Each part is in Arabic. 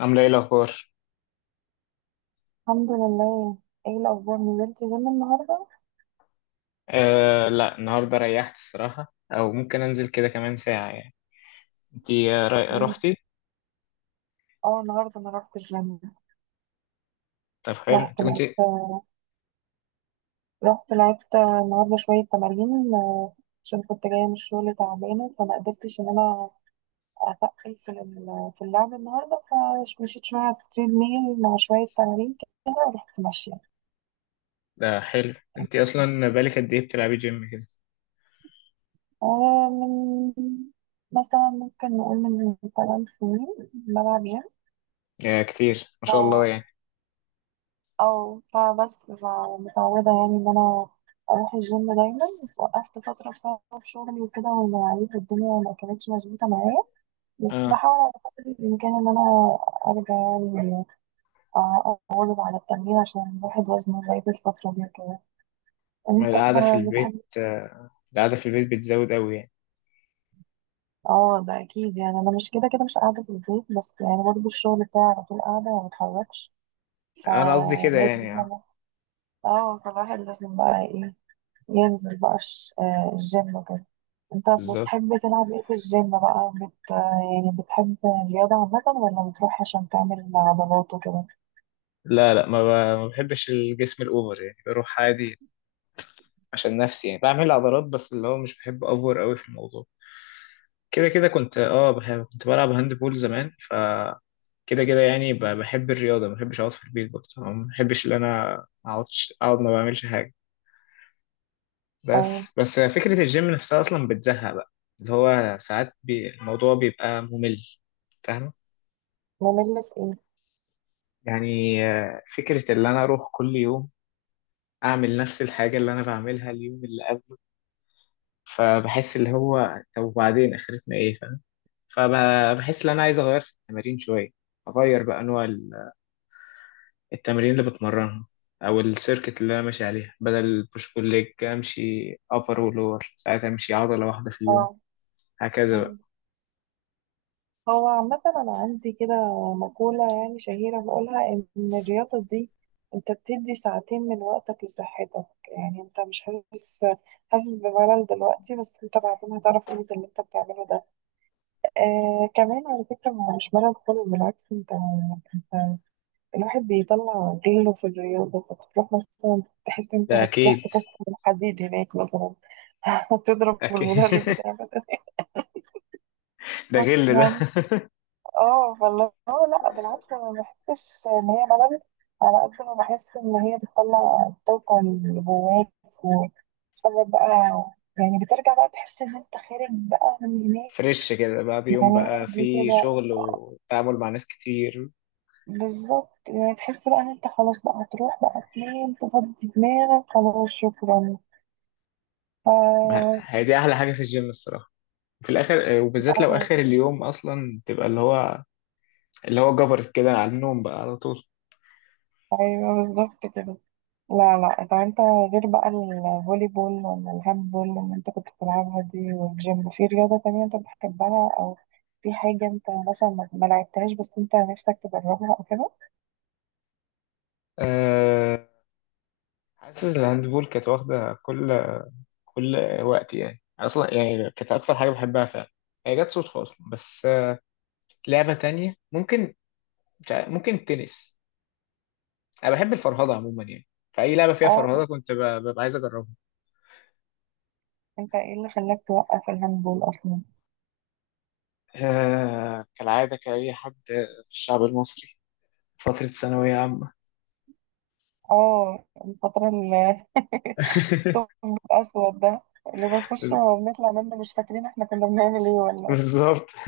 عاملة ايه الأخبار؟ الحمد لله. ايه الاخبار، نزلت جيم النهارده؟ لا، النهاردة ريحت الصراحة، أو ممكن أنزل كده كمان ساعة يعني. انتي، مم. روحتي؟ اه، النهارده انا رحت الجيم. طب حلو، رحت انت لعبت كنتي. رحت لعبت النهارده شويه تمارين. عشان كنت جايه من الشغل تعبانه، فما قدرتش ان انا اتقل في اللعب النهارده. فمشيت شويه على التريد ميل مع شويه تمارين كده ورحت ماشيه. ده حلو، انتي أصلا بقالك قد ايه بتلعبي جيم كده؟ من مثلا ممكن نقول من 8 سنين بلعب جيم. يا كتير، ما شاء الله يعني. او فبس، فمتعودة يعني ان انا اروح الجيم دايما. وقفت فترة بسبب شغلي وكده، والمواعيد والدنيا ما كانتش مظبوطة معايا، بس اه، بحاول على قدر الامكان ان انا ارجع يعني، اواظب على التمرين، عشان الواحد وزنه زايد الفترة دي وكده. انت القعدة في البيت، بتحب؟ القعدة في البيت بتزود أوي يعني. اه، ده اكيد. يعني انا مش كده كده مش قاعدة في البيت، بس يعني برضه الشغل بتاعي على طول قاعدة وما بتحركش. أنا قصدي كده فلازم يعني، اه بقى- اه، فالواحد لازم بقى ايه، ينزل بقى الجيم وكده. انت بالظبط. بتحب تلعب ايه في الجيم بقى، بت... آه، يعني بتحب الرياضة عامة ولا بتروح عشان تعمل عضلات وكده؟ لا لا، ما بحبش الجسم الأوفر يعني، بروح عادي عشان نفسي يعني بعمل عضلات، بس اللي هو مش بحب أوفر أوي في الموضوع. كده كده كنت بحب، كنت بلعب هاند بول زمان. ف كده كده يعني، بحب الرياضة، ما بحبش أقعد في البيت برضه، أو ما بحبش إن أنا أقعدش أقعد ما بعملش حاجة. اه. بس فكرة الجيم نفسها أصلا بتزهق بقى، اللي هو ساعات بي الموضوع بيبقى ممل. فاهمة؟ ممل في ايه؟ يعني فكرة إن أنا أروح كل يوم أعمل نفس الحاجة اللي أنا بعملها اليوم اللي قبله، فبحس اللي هو طب وبعدين آخرتنا إيه، فاهم؟ فبحس إن أنا عايز أغير في التمارين شوية، أغير بقى نوع التمارين اللي بتمرنها، او السيركت اللي انا ماشي عليها. بدل البوش بول ليج امشي ابر ولور، ساعات امشي عضله واحده في اليوم اه. هكذا آه. بقى. هو عامة أنا عندي كده مقولة يعني شهيرة بقولها، إن الرياضة دي، أنت بتدي ساعتين من وقتك لصحتك، يعني أنت مش حاسس بملل دلوقتي، بس أنت بعدين هتعرف قيمة اللي أنت بتعمله ده. آه، كمان على فكرة هو مش ملل خالص، بالعكس. أنت الواحد بيطلع غله في الرياضة، فتروح مثلا تحس إن انت ده هتروح اكيد تكسر الحديد هناك مثلا. هتضرب اكيد. المدرب بتاعك ده غل ده. مثلا. اه والله. اه، لا بالعكس انا ما بحسش ان هي ملل، على قد ما بحس ان هي بتطلع الطاقة اللي جواك وتخرج بقى. يعني بترجع بقى تحس ان انت خارج بقى من هناك. فريش كده بعد يوم يعني بقى عادي في كده. شغل وتعامل مع ناس كتير. بالظبط، يعني تحس بقى ان انت خلاص بقى هتروح بقى فين تفضي دماغك. خلاص، شكرا. اه. هي دي احلى حاجه في الجيم الصراحه، في الاخر، وبالذات لو آه. اخر اليوم اصلا تبقى اللي هو جبرت كده على النوم بقى على طول. ايوه بالظبط كده. لا لا، طب انت غير بقى الفولي بول ولا الهاند بول اللي انت كنت بتلعبها دي والجيم، في رياضة تانية انت بتحبها، او في حاجة انت مثلا ما لعبتهاش بس انت نفسك تجربها او كده؟ أه... حاسس الهاندبول كانت واخده كل وقت يعني، أنا اصلا يعني كانت اكتر حاجه بحبها فعلا، هي جت صدفه اصلا. بس، لعبه تانية ممكن، مش عارف- ممكن التنس. انا بحب الفرهده عموما يعني، فاي لعبه فيها اه. فرهده كنت ببقى عايز اجربها. انت ايه اللي خلاك توقف الهاند بول اصلا؟ كالعاده، كاي حد في الشعب المصري، فتره ثانويه عامه. اه، الفترة اللي الثقب الاسود ده، اللي بنخش بز- وبنطلع منه مش فاكرين احنا كنا بنعمل ايه ولا بالظبط.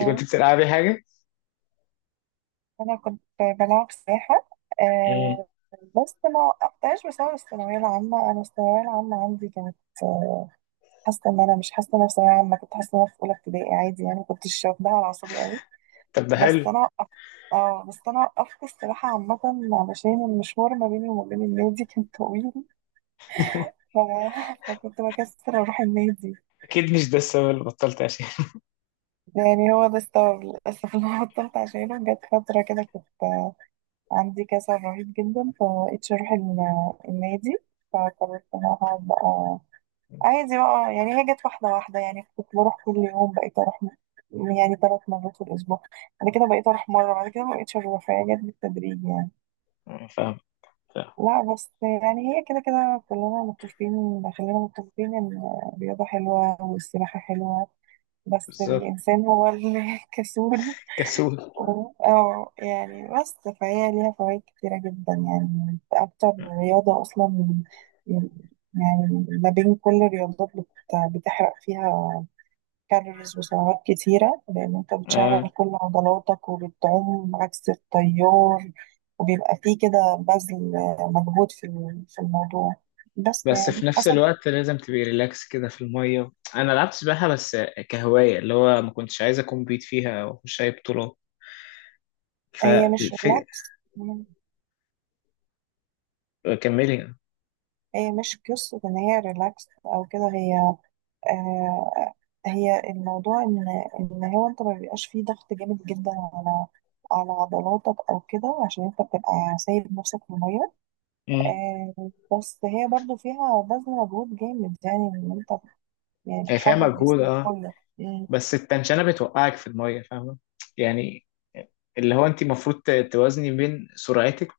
انت كنت بتلعبي حاجه؟ انا كنت بلعب سباحه. مم. آه. بس ما وقفتهاش بسبب الثانويه العامه. انا الثانويه العامه عندي كانت، آه، حاسه ان انا مش حاسه ان انا في ثانويه عامه، كنت حاسه ان انا في اولى ابتدائي عادي. يعني ما كنتش واخداها على اعصابي قوي. طب ده حلو. بس انا وقفت. اه، بس انا وقفت السباحه عامه علشان المشوار ما بيني وما بين النادي كان طويل. ف- فكنت بكسر اروح النادي. اكيد مش ده السبب اللي بطلت عشان. يعني هو ده السبب للاسف اللي أنا بطلت عشانه. جت فتره كده كنت عندي كسل رهيب جدا، فبقيتش اروح النادي، فقررت ان انا هقعد بقى عادي بقى. يعني هي جت واحدة واحدة. يعني كنت بروح كل يوم، بقيت اروح يعني ثلاث مرات في الاسبوع، بعد كده بقيت اروح مرة، بعد كده مبقتش اروح. فهي جت بالتدريج يعني. فاهم، فاهم. لا بس يعني هي كده كده كلنا متفقين، خلينا متفقين ان الرياضة حلوة والسباحة حلوة، بس بالظبط، الانسان هو اللي كسول. كسول. اه يعني. بس فهي ليها فوائد كتيرة جدا، يعني أكتر رياضة أصلا، يعني ما بين كل الرياضات، بتحرق فيها كالوريز وسعرات كتيرة، لأن أنت آه. بتشغل كل عضلاتك وبتعوم عكس التيار، وبيبقى فيه كده بذل مجهود في الموضوع. بس بس يعني في نفس حسب. الوقت لازم تبقي ريلاكس كده في المية. أنا لعبت سباحة بس كهواية، اللي هو ما كنتش عايز أكون بيت فيها أو أخش أي بطولة، هي مش فالفي... ريلاكس. كملي. هي مش قصة إن هي ريلاكس أو كده. هي، آه، هي الموضوع ان، هو انت ما بيبقاش فيه ضغط جامد جدا على على عضلاتك او كده، عشان انت بتبقى سايب نفسك في الميه. امم. آه، بس هي برضو فيها بذل مجهود جامد، يعني ان انت يعني هي فيها بتحرك مجهود جسمك أه، كله. مم. بس التنشنة بتوقعك في المية، فاهمة يعني؟ اللي هو أنت المفروض توازني بين سرعتك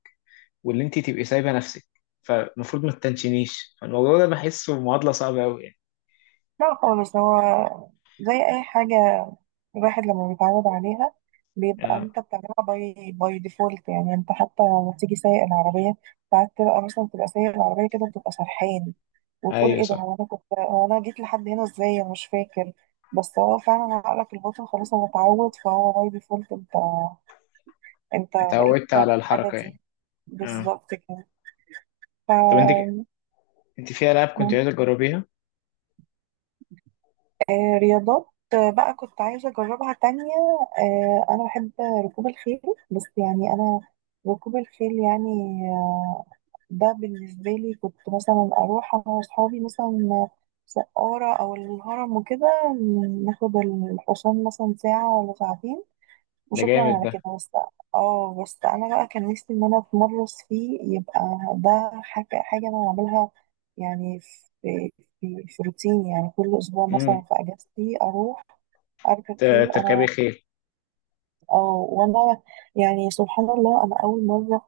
واللي أنت تبقي سايبة نفسك، فالمفروض ما تتنشنيش. فالموضوع ده بحسه معادلة صعبة أوي يعني. لا خالص، هو زي اي حاجه، الواحد لما بيتعود عليها بيبقى أه، انت بتعملها باي ديفولت. يعني انت حتى لما تيجي سايق العربيه ساعات تبقى مثلا تبقى سايق العربيه كده بتبقى سرحان، وتقول أيوه ايه ده، صح. هو انا جيت لحد هنا ازاي، انا مش فاكر. بس هو فعلا عقلك الباطن خلاص هو اتعود، فهو باي ديفولت انت بقيت اتعودت تعمل على الحاجه الحركة يعني. دي. أه. بالظبط كده. طب أنت ف أنت في ألعاب كنت مم. عايزة تجربيها؟ رياضات، بقى كنت عايزه اجربها تانية. انا بحب ركوب الخيل. بس يعني انا، ركوب الخيل يعني، آه، ده بالنسبة لي كنت مثلا أروح أنا وأصحابي مثلا سقارة أو الهرم وكده، ناخد الحصان مثلا ساعة ولا ساعتين ده وشكرا جامد على كده ده. بس. اه بس أنا بقى كان نفسي إن أنا أتمرس فيه، يبقى ده حاجة أنا أعملها يعني، في روتيني، يعني كل أسبوع امم. مثلا في أجازتي أروح أركب ت- خيل تركبي أنا. خيل؟ اه، وأنا يعني سبحان الله، أنا أول مرة،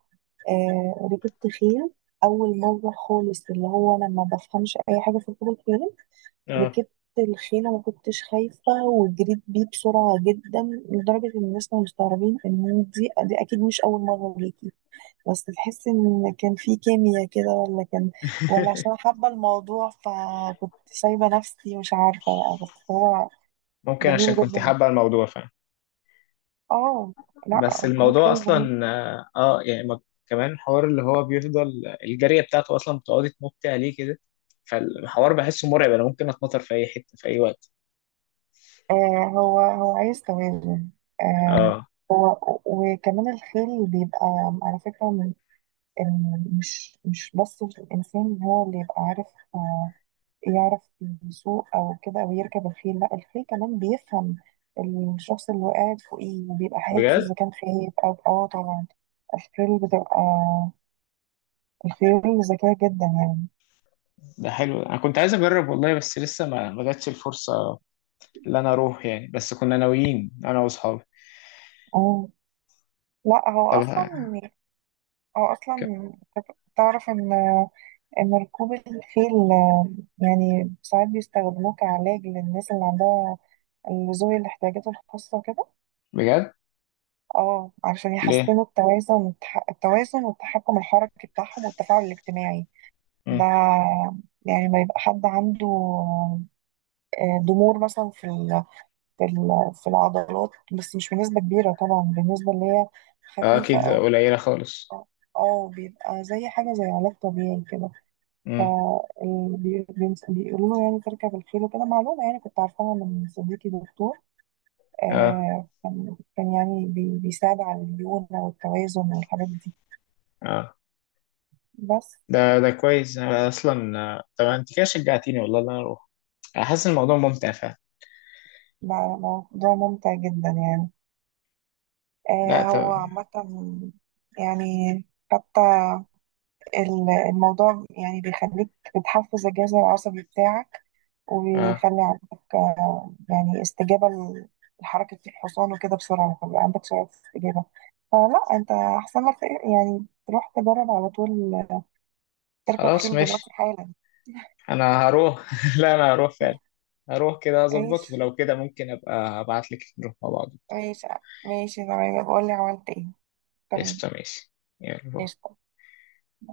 آه، ركبت خيل، أول مرة خالص، اللي هو أنا ما بفهمش أي حاجة في ركوب الخيل. اه. ركبت الخيل وما كنتش خايفة، وجريت بيه بسرعة جدا لدرجة إن الناس كانوا مستغربين إن دي أكيد مش أول مرة ليكي. بس تحس إن كان في كيمياء كده، ولا كان، ولا عشان أنا حابة الموضوع فكنت سايبة نفسي مش عارفة بقى، بس هو ممكن عشان جميل كنت جدا. حابة الموضوع فعلا. اه، لا بس ركوب الموضوع الخيل جميل. أصلا، يعني كمان حوار اللي هو بيفضل الجارية بتاعته أصلا بتقعدي تنطي عليه كده، فالحوار بحسه مرعب، أنا ممكن أتنطر في أي حتة في أي وقت. آه. هو عايز توازن. آه. اه. هو، وكمان الخيل بيبقى على فكرة، من مش بس الإنسان هو اللي يبقى عارف، آه، يعرف يسوق أو كده أو يركب الخيل. لا الخيل كمان بيفهم الشخص اللي قاعد فوقيه، وبيبقى حاسس بجد؟ إذا كان خايف، أو اه طبعا. الخيل بتبقى، الخيل ذكية جدا يعني. ده حلو. أنا كنت عايز أجرب والله، بس لسه ما جاتش الفرصة اللي أنا أروح يعني، بس كنا ناويين أنا وأصحابي. اه. لا طب ه- هو ك- أصلا تعرف إن، ركوب الخيل، يعني ساعات بيستخدموه كعلاج للناس اللي عندها، اللي ذوي الاحتياجات الخاصة وكده، بجد؟ اه علشان ليه؟ يحسنوا التوازن والتحكم الحركي بتاعهم والتفاعل الاجتماعي. مم. ده يعني ما يبقى حد عنده ضمور مثلا في العضلات، بس مش بنسبة كبيرة طبعا، بالنسبة اللي هي اه، خفيفة أكيد أو. قليلة خالص. اه، بيبقى زي حاجة زي علاج طبيعي كده، مم. فبيقولوا له يعني ترجع بالخير وكده. معلومة يعني كنت عارفاها من صديقي دكتور، اه، كان يعني بيساعد على الليونة والتوازن والحاجات دي. اه، بس ده كويس. أنا اصلا، طب انت كده شجعتيني والله ان انا اروح، انا حاسس إن الموضوع ممتع فعلا. بقى موضوع ممتع جدا، يعني. لا هو طب. عامة، يعني حتى الموضوع يعني بيخليك، بتحفز الجهاز العصبي بتاعك، آه. ويخلي عندك يعني استجابة لحركة الحصان وكده بسرعة، فبقى عندك سرعة استجابة. فلا انت أحسن لك يعني تروح تجرب على طول، تركب خلاص خيل دلوقتي ماشي، حالا. انا هروح. لا انا هروح فعلا، هروح كده اظبط، ماشي، ولو كده ممكن ابقى ابعت لك نروح مع بعض. ماشي، ماشي تمام. بقول لي عملت ايه. تمام. قشطة، ماشي. يلا باي. قشطة